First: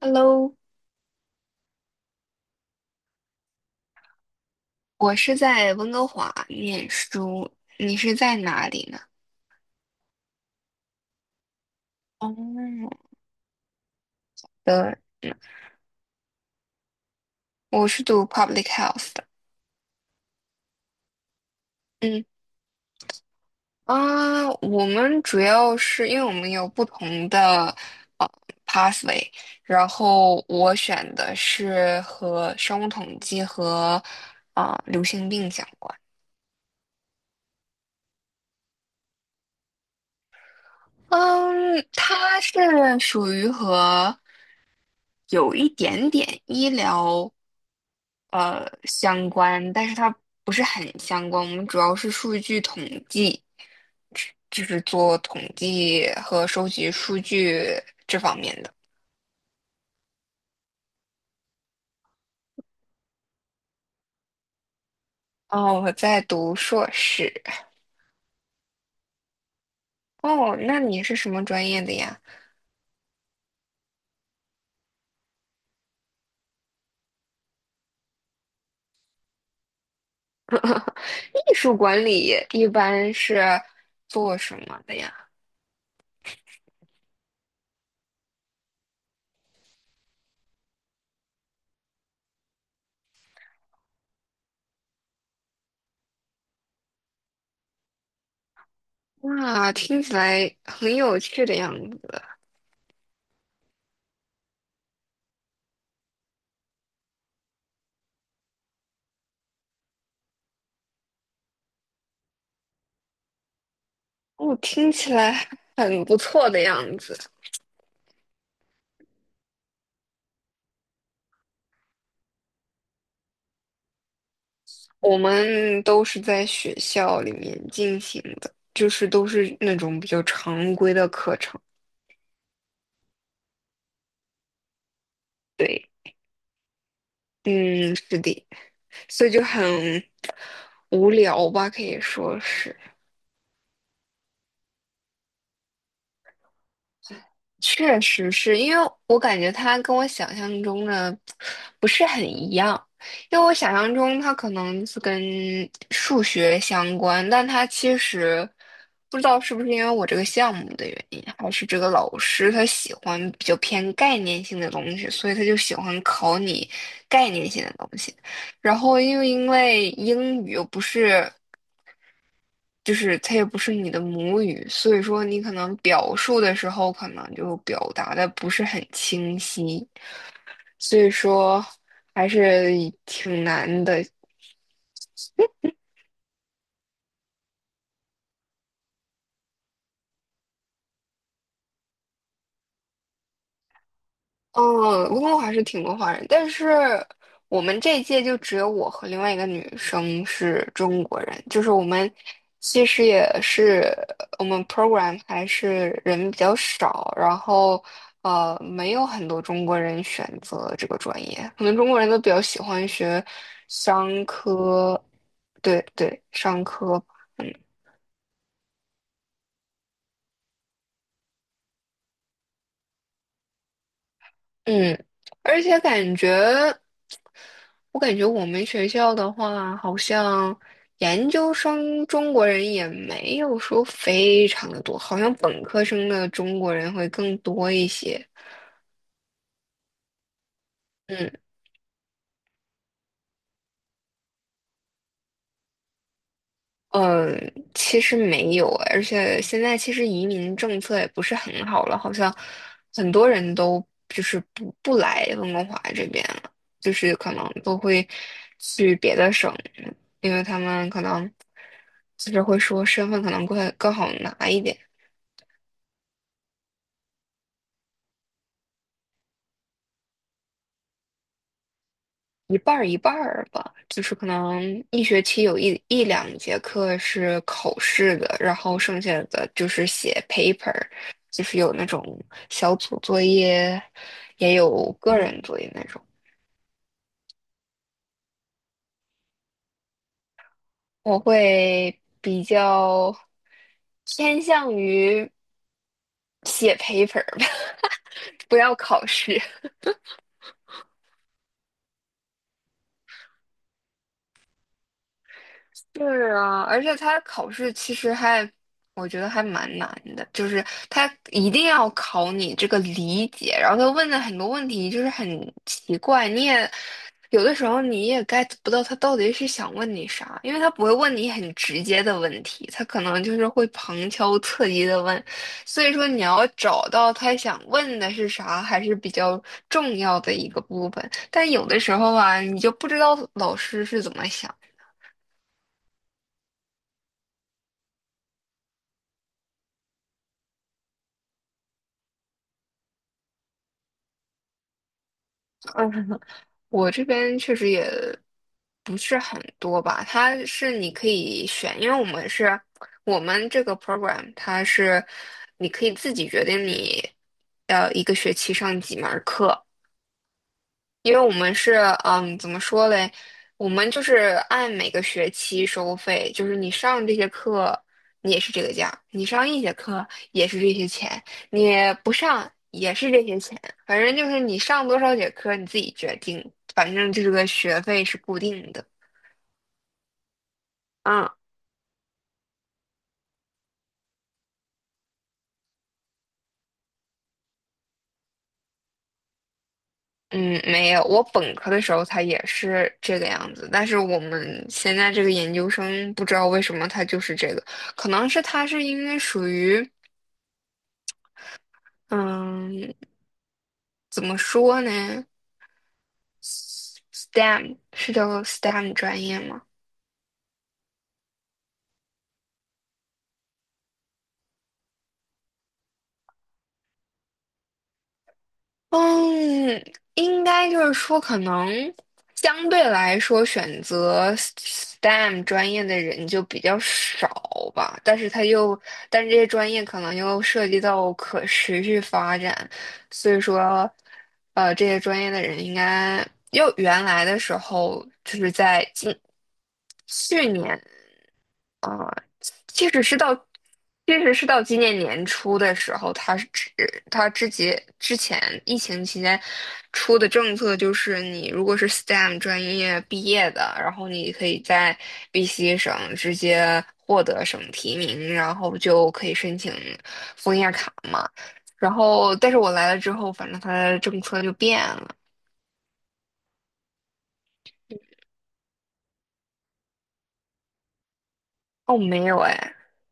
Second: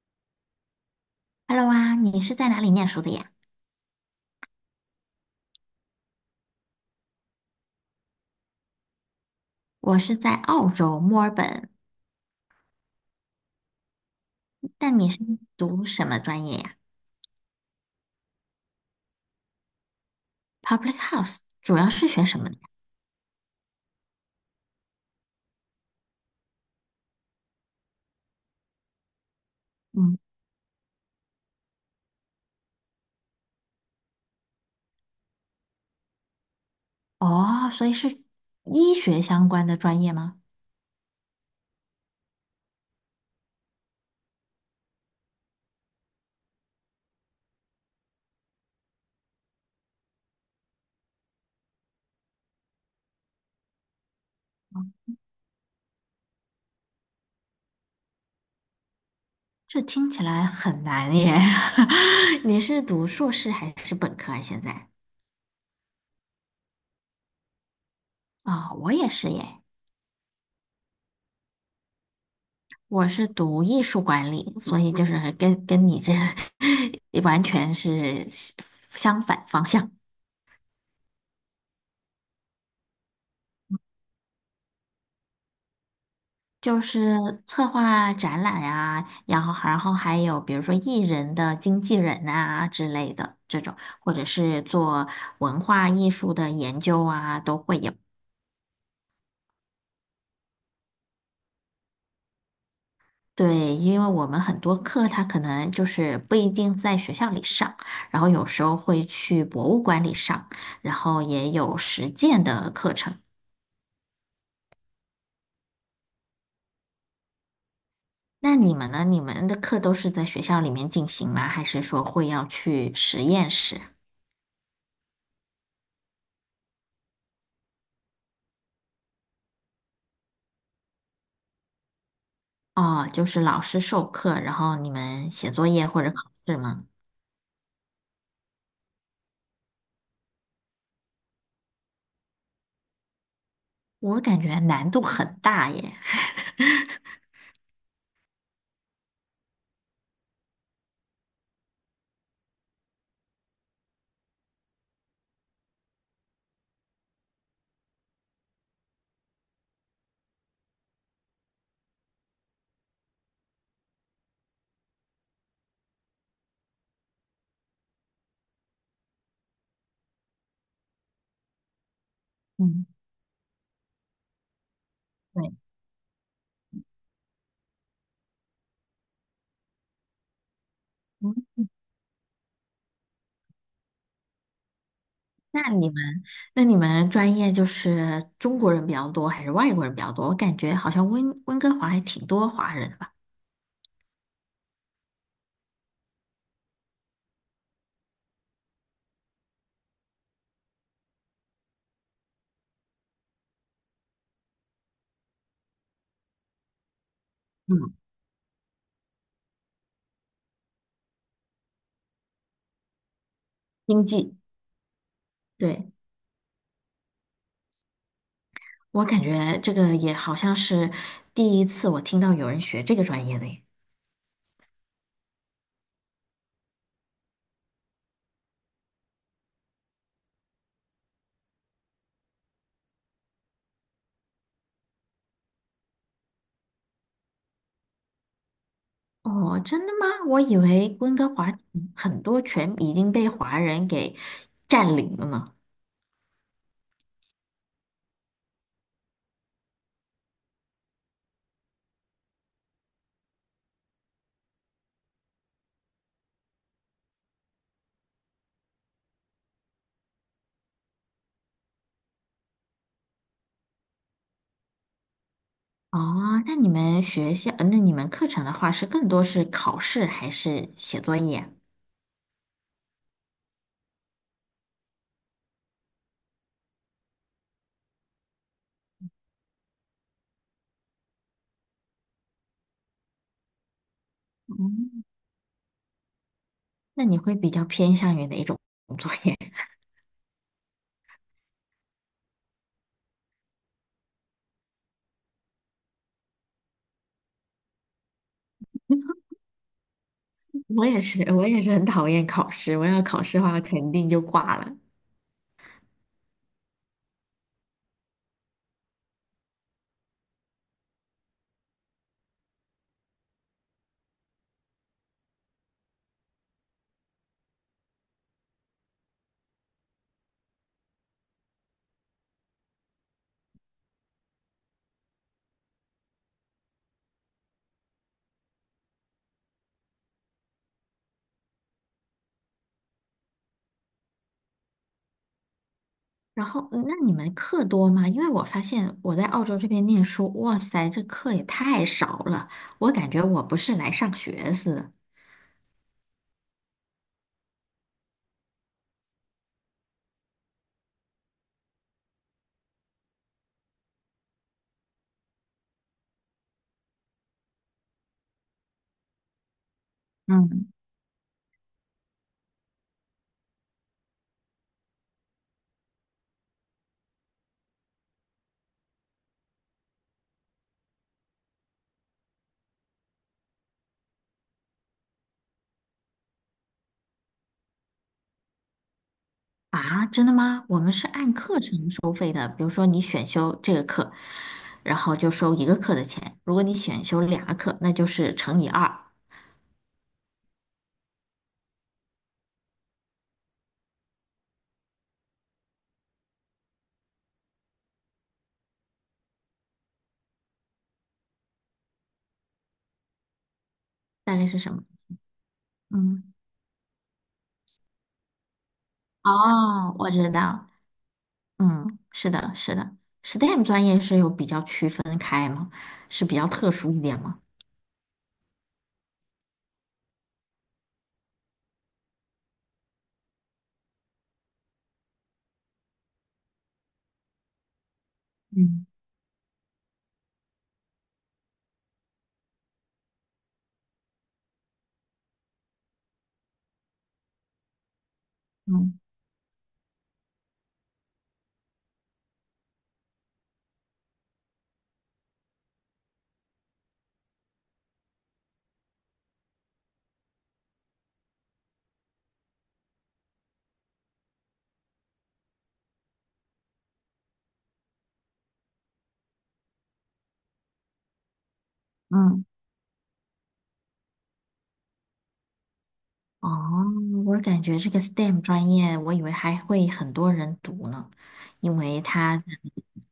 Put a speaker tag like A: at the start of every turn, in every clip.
A: Hello，
B: Hello 啊，你是在哪里念书的呀？
A: 我是在温哥华念书，你是在哪里呢？
B: 我是在澳洲墨尔本，
A: 哦，对，
B: 但你是读什么专业呀
A: 我是读 public health 的。
B: ？Public Health 主要是
A: 嗯
B: 学什么的呀？
A: 啊，我们主要是因为我们有不同的呃 pathway，然
B: 嗯。
A: 后我选的是和生物统计和流行病相关。
B: 哦，所以是医学相关的专业吗？
A: 嗯，它是属于和有一点点医疗相关，但是它不是很相关。我们主要是数据统计，就是做统计和收集数据这方面的。
B: 这听起来很难耶。你是读硕士还是本科啊？现在？
A: 哦，我在读硕士。
B: 啊、我也是耶，
A: 哦，那你是什么专业的呀？
B: 我是读艺术管理，所以就是跟你这 完全是相反方向。
A: 艺术管理一般是做什么的呀？
B: 就是策划展览啊，然后还有比如说艺人的经纪人啊之类的这种，或者是做文化艺术的研究啊，都会有。
A: 哇，听起来很有趣的样子。
B: 对，因为我们很多课它可能就是不一定在学校里上，然后有时候会去博物馆里上，然后也有实践的课程。
A: 哦，听起来很不错的样子。
B: 那你们呢？你们的课都是在学校里面进行吗？还是说会要去实验室啊？
A: 我们都是在学校里面进行的，就是都是那种比较常规的课程。
B: 哦，就是老师授课，然后你们写作业
A: 对，
B: 或者考试吗？
A: 嗯，是的，所以就很无聊吧，可以说是。
B: 我感觉难度很大耶。
A: 确实是因为我感觉它跟我想象中的不是很一样，因为我想象中它可能是跟数学相关，但它其实不知道是不是因为我这个项目的原因，还是这个老师他喜欢比较偏概念性的东西，所以他就喜欢考你概念性的东西。然后又因为英语又不是。
B: 嗯，
A: 就是它也不是你的母语，所以说你可
B: 对，
A: 能表述的时候，可能就表达的不是很清晰，所以说
B: 嗯，
A: 还是挺难的。
B: 那你们那你们专业就是中国人比较多还是外国人比较多？我感觉好像温哥华还挺多华人的吧。
A: 嗯，不过还是挺多华人，但是我们这一届就只有我和另外一个女生是中国人，就是我们其实也是我们 program 还是人比较少，然后
B: 嗯，
A: 没有很多中国人选择这个专业，可能中国人都比较喜欢学
B: 经
A: 商
B: 济，
A: 科，对
B: 对，
A: 对，商科。嗯。
B: 我感觉这个也好像是第一次我听到有人学这个专业的耶。
A: 嗯，而且感觉，我感觉我们学校的话，好像研究生中国人也没有说非常的多，好像本科生的中国人会更多一些。
B: 哦，真的吗？我以为温哥
A: 嗯。
B: 华很多全已经被华人给占领了呢。
A: 嗯，其实没有，而且现在其实移民政策也不是很好了，好像很多人都就是不来温哥华这边了，就是可能都会去别的省，因为他们可能就是会说身份可能会更好拿一点。
B: 哦，那你们学校，那你们课程的话是更多是考试还是写作业？
A: 一半儿一半儿吧，就是可能一学期有一两节课是考试的，然后剩下的就是写 paper，就是有那种小组作业，也有
B: 嗯，
A: 个人作业那种。
B: 那你会比较偏向于哪一种作业？
A: 我会比较偏向于写 paper 吧，不要考试。
B: 我也是，我也是很讨厌考试。我要考试的话，肯定就挂了。
A: 是啊，而且他考试其实还，我觉得还蛮难的，就是他一定要考你这个理解，然后他问的很多问题就是很奇怪，你也有的时候你也 get 不到他到底是想问你啥，因为他不会问你很直接的问题，他可能就是会旁敲侧击的问，所以说你要找到他想问的是啥，还是比较重要的一个部分，但有的时候啊，你就不知道老师是怎么想。
B: 然后，那你们课多吗？因为我发现我在澳洲这边念书，哇塞，这课也太少了，我感觉我不是来上学似的。
A: 的。我这边确实也不是很多吧，它是你可以选，因为我们是我们这个 program，它是你可以自己决定你要一个学期上几门儿课，
B: 嗯。
A: 因为我们是，嗯，怎么说嘞？我们就是按每个学期收费，就是你上这些课，你也是这个价；你上一节课也是这些钱，你不上也是这些钱。反正就是你上多少节课你自己决定，反正这个学费是固定的。
B: 啊，真的吗？我们是
A: 嗯
B: 按课程收费的，比如说你选修这个课，然后就收一个课的钱；如果你选修两个课，那就是乘以二，
A: 嗯，没有，我本科的时候它也是这个样子，但是我们现在这个研究生不知道为什么它就是这个，可能是它是因为属于。嗯，怎么
B: 大概是什
A: 说
B: 么？
A: 呢
B: 嗯，
A: ？STEM 是叫 STEM 专业吗？
B: 哦，我知道，嗯，是的，是的，STEM 专业是有比较区分开吗？是比较特殊一点吗？
A: 嗯，应该就是说，可能相对来说，选择 STEM 专业的人就比较少吧。但是他又，
B: 嗯
A: 但是这些专业可能又涉及到可持续发展，所以说，这些专业的人应该，又原来的时候就是在
B: 嗯
A: 近去年。即使是到，即使是到今年年初的时候，他之前疫情期间出的政策就是，你如果是 STEM 专业毕业的，然后你可以在 BC 省直接获得省提名，然后就可以申请枫叶卡嘛。然后，
B: 嗯，
A: 但是我来了之后，反正他的政策就变了，
B: 哦，我感觉这个 STEM 专业，我以为还会很多人读呢，因
A: 哦，
B: 为
A: 没有
B: 它，
A: 哎，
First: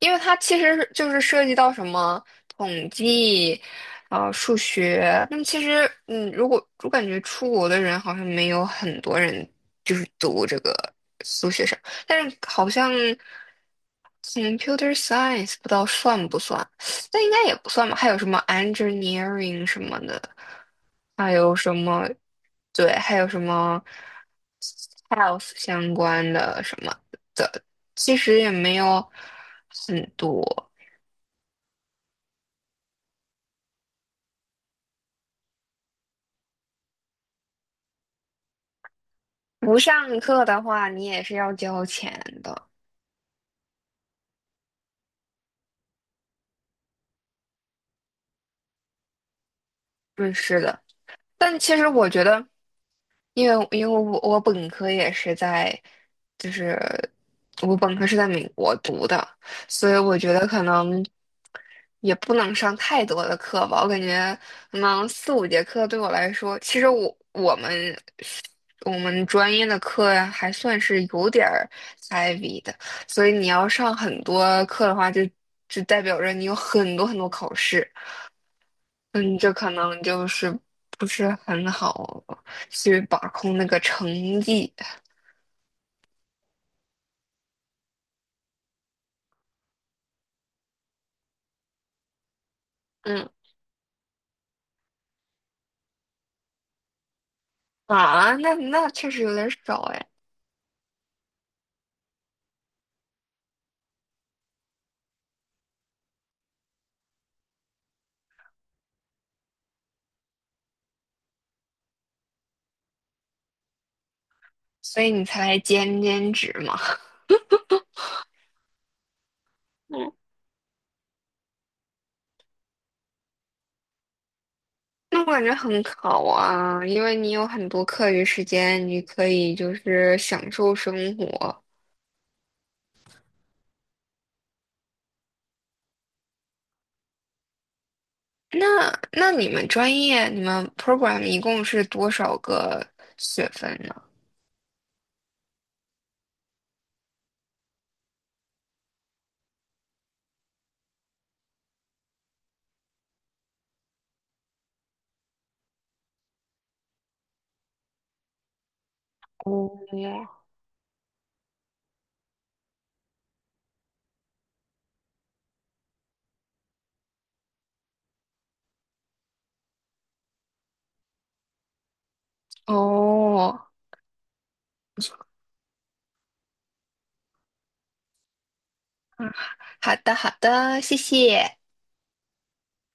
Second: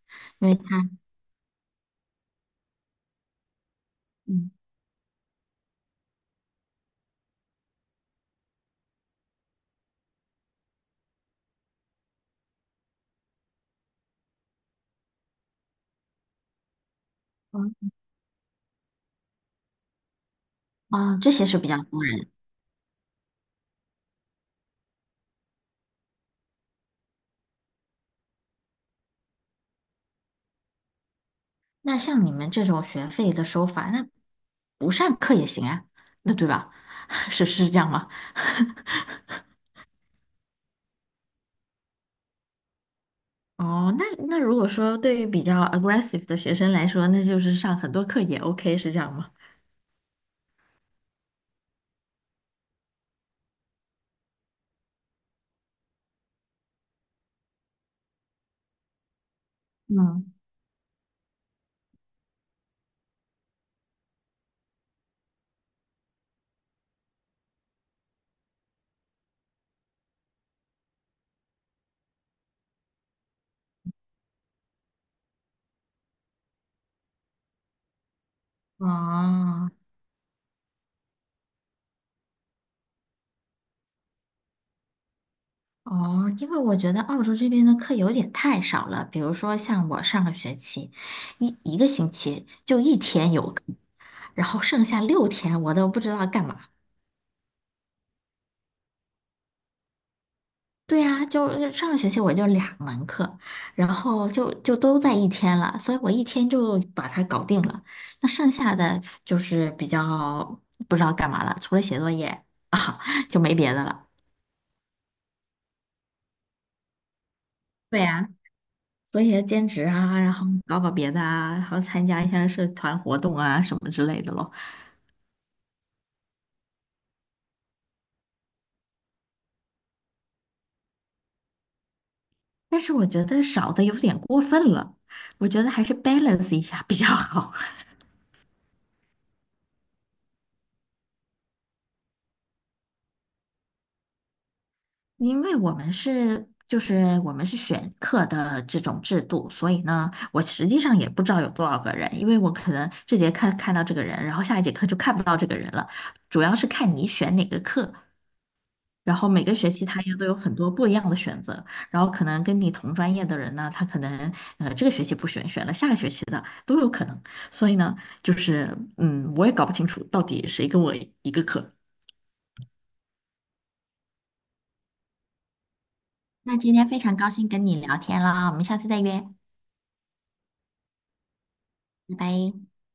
A: 因为它
B: 因为
A: 其实
B: 它，
A: 就是涉及到什么统计，
B: 嗯，
A: 数学。那么其实，嗯，如果我感觉出国的人好像没有很多人就是读这个数学上，但是好像 computer science 不知道算不算，但应该也不算吧。还有什么 engineering 什么的，
B: 啊，这
A: 还
B: 些
A: 有
B: 是比
A: 什
B: 较多
A: 么，
B: 人。
A: 对，还有什么 health 相关的什么。的。其实也没有很多。
B: 那像你们这种学费的收法，那不上课也行啊，那对吧？是是这样吗？
A: 不上课的话，你也是要交钱的。
B: 哦，那那如果说对于比较 aggressive 的学生来说，那就是上很多课也 OK，是这样吗？
A: 嗯，是的。但其实我觉得，因为我本科也是在，就是我本科是在美国读的，所以我觉
B: 嗯，
A: 得可能。也不能上太多的课吧，我感觉可能四五节课对我来说，其实我们专业的课呀还算是有点儿 heavy 的，所以你要上很多课的话就，就代表着你有很多很多考试，嗯，这可
B: 哦
A: 能就是不是很好去把控那个成绩，
B: 哦，因为我觉得澳洲这边的课有点太少了，比如说像我上个学期一个星期就一
A: 嗯
B: 天有课，然后剩下六天我都不知道干嘛。
A: 啊，那那确实有点少哎，
B: 对呀，就上个学期我就两门课，然后就都在一天了，所以我一天就把它搞定了。那剩下的就是比较不知道干嘛了，除了写作业啊，就没别的了。
A: 所以你才兼职嘛。
B: 对呀，所以兼职啊，然后搞搞别的啊，然后参加一下社团活动啊什么之类的咯。
A: 那我感觉很好啊，因为你有很多课余时间，你可以就是享受生活。
B: 但是我觉得少的有点过分了，我觉得还是 balance 一下比较好。
A: 那那你们专业，你们 program 一共是多少个学分呢？
B: 因为我们是就是我们是选课的这种制度，所以呢，我实际上也不知道有多少个人，因为我可能这节课看到这个人，然后下一节课就看不到这个人了，主要是看你选哪个课，然后每个学期
A: 哦，
B: 他也都有很多不一样的选择，然后可能跟你同专业的人呢，他可能这个学期不选，选了下个学期的都有可能，所以呢，就是嗯，我也搞不清楚到底谁跟我一个课。
A: 哦，
B: 那今天非常高兴跟你聊天啊，我们下次再约，
A: 嗯好的好的，谢谢。
B: 拜拜。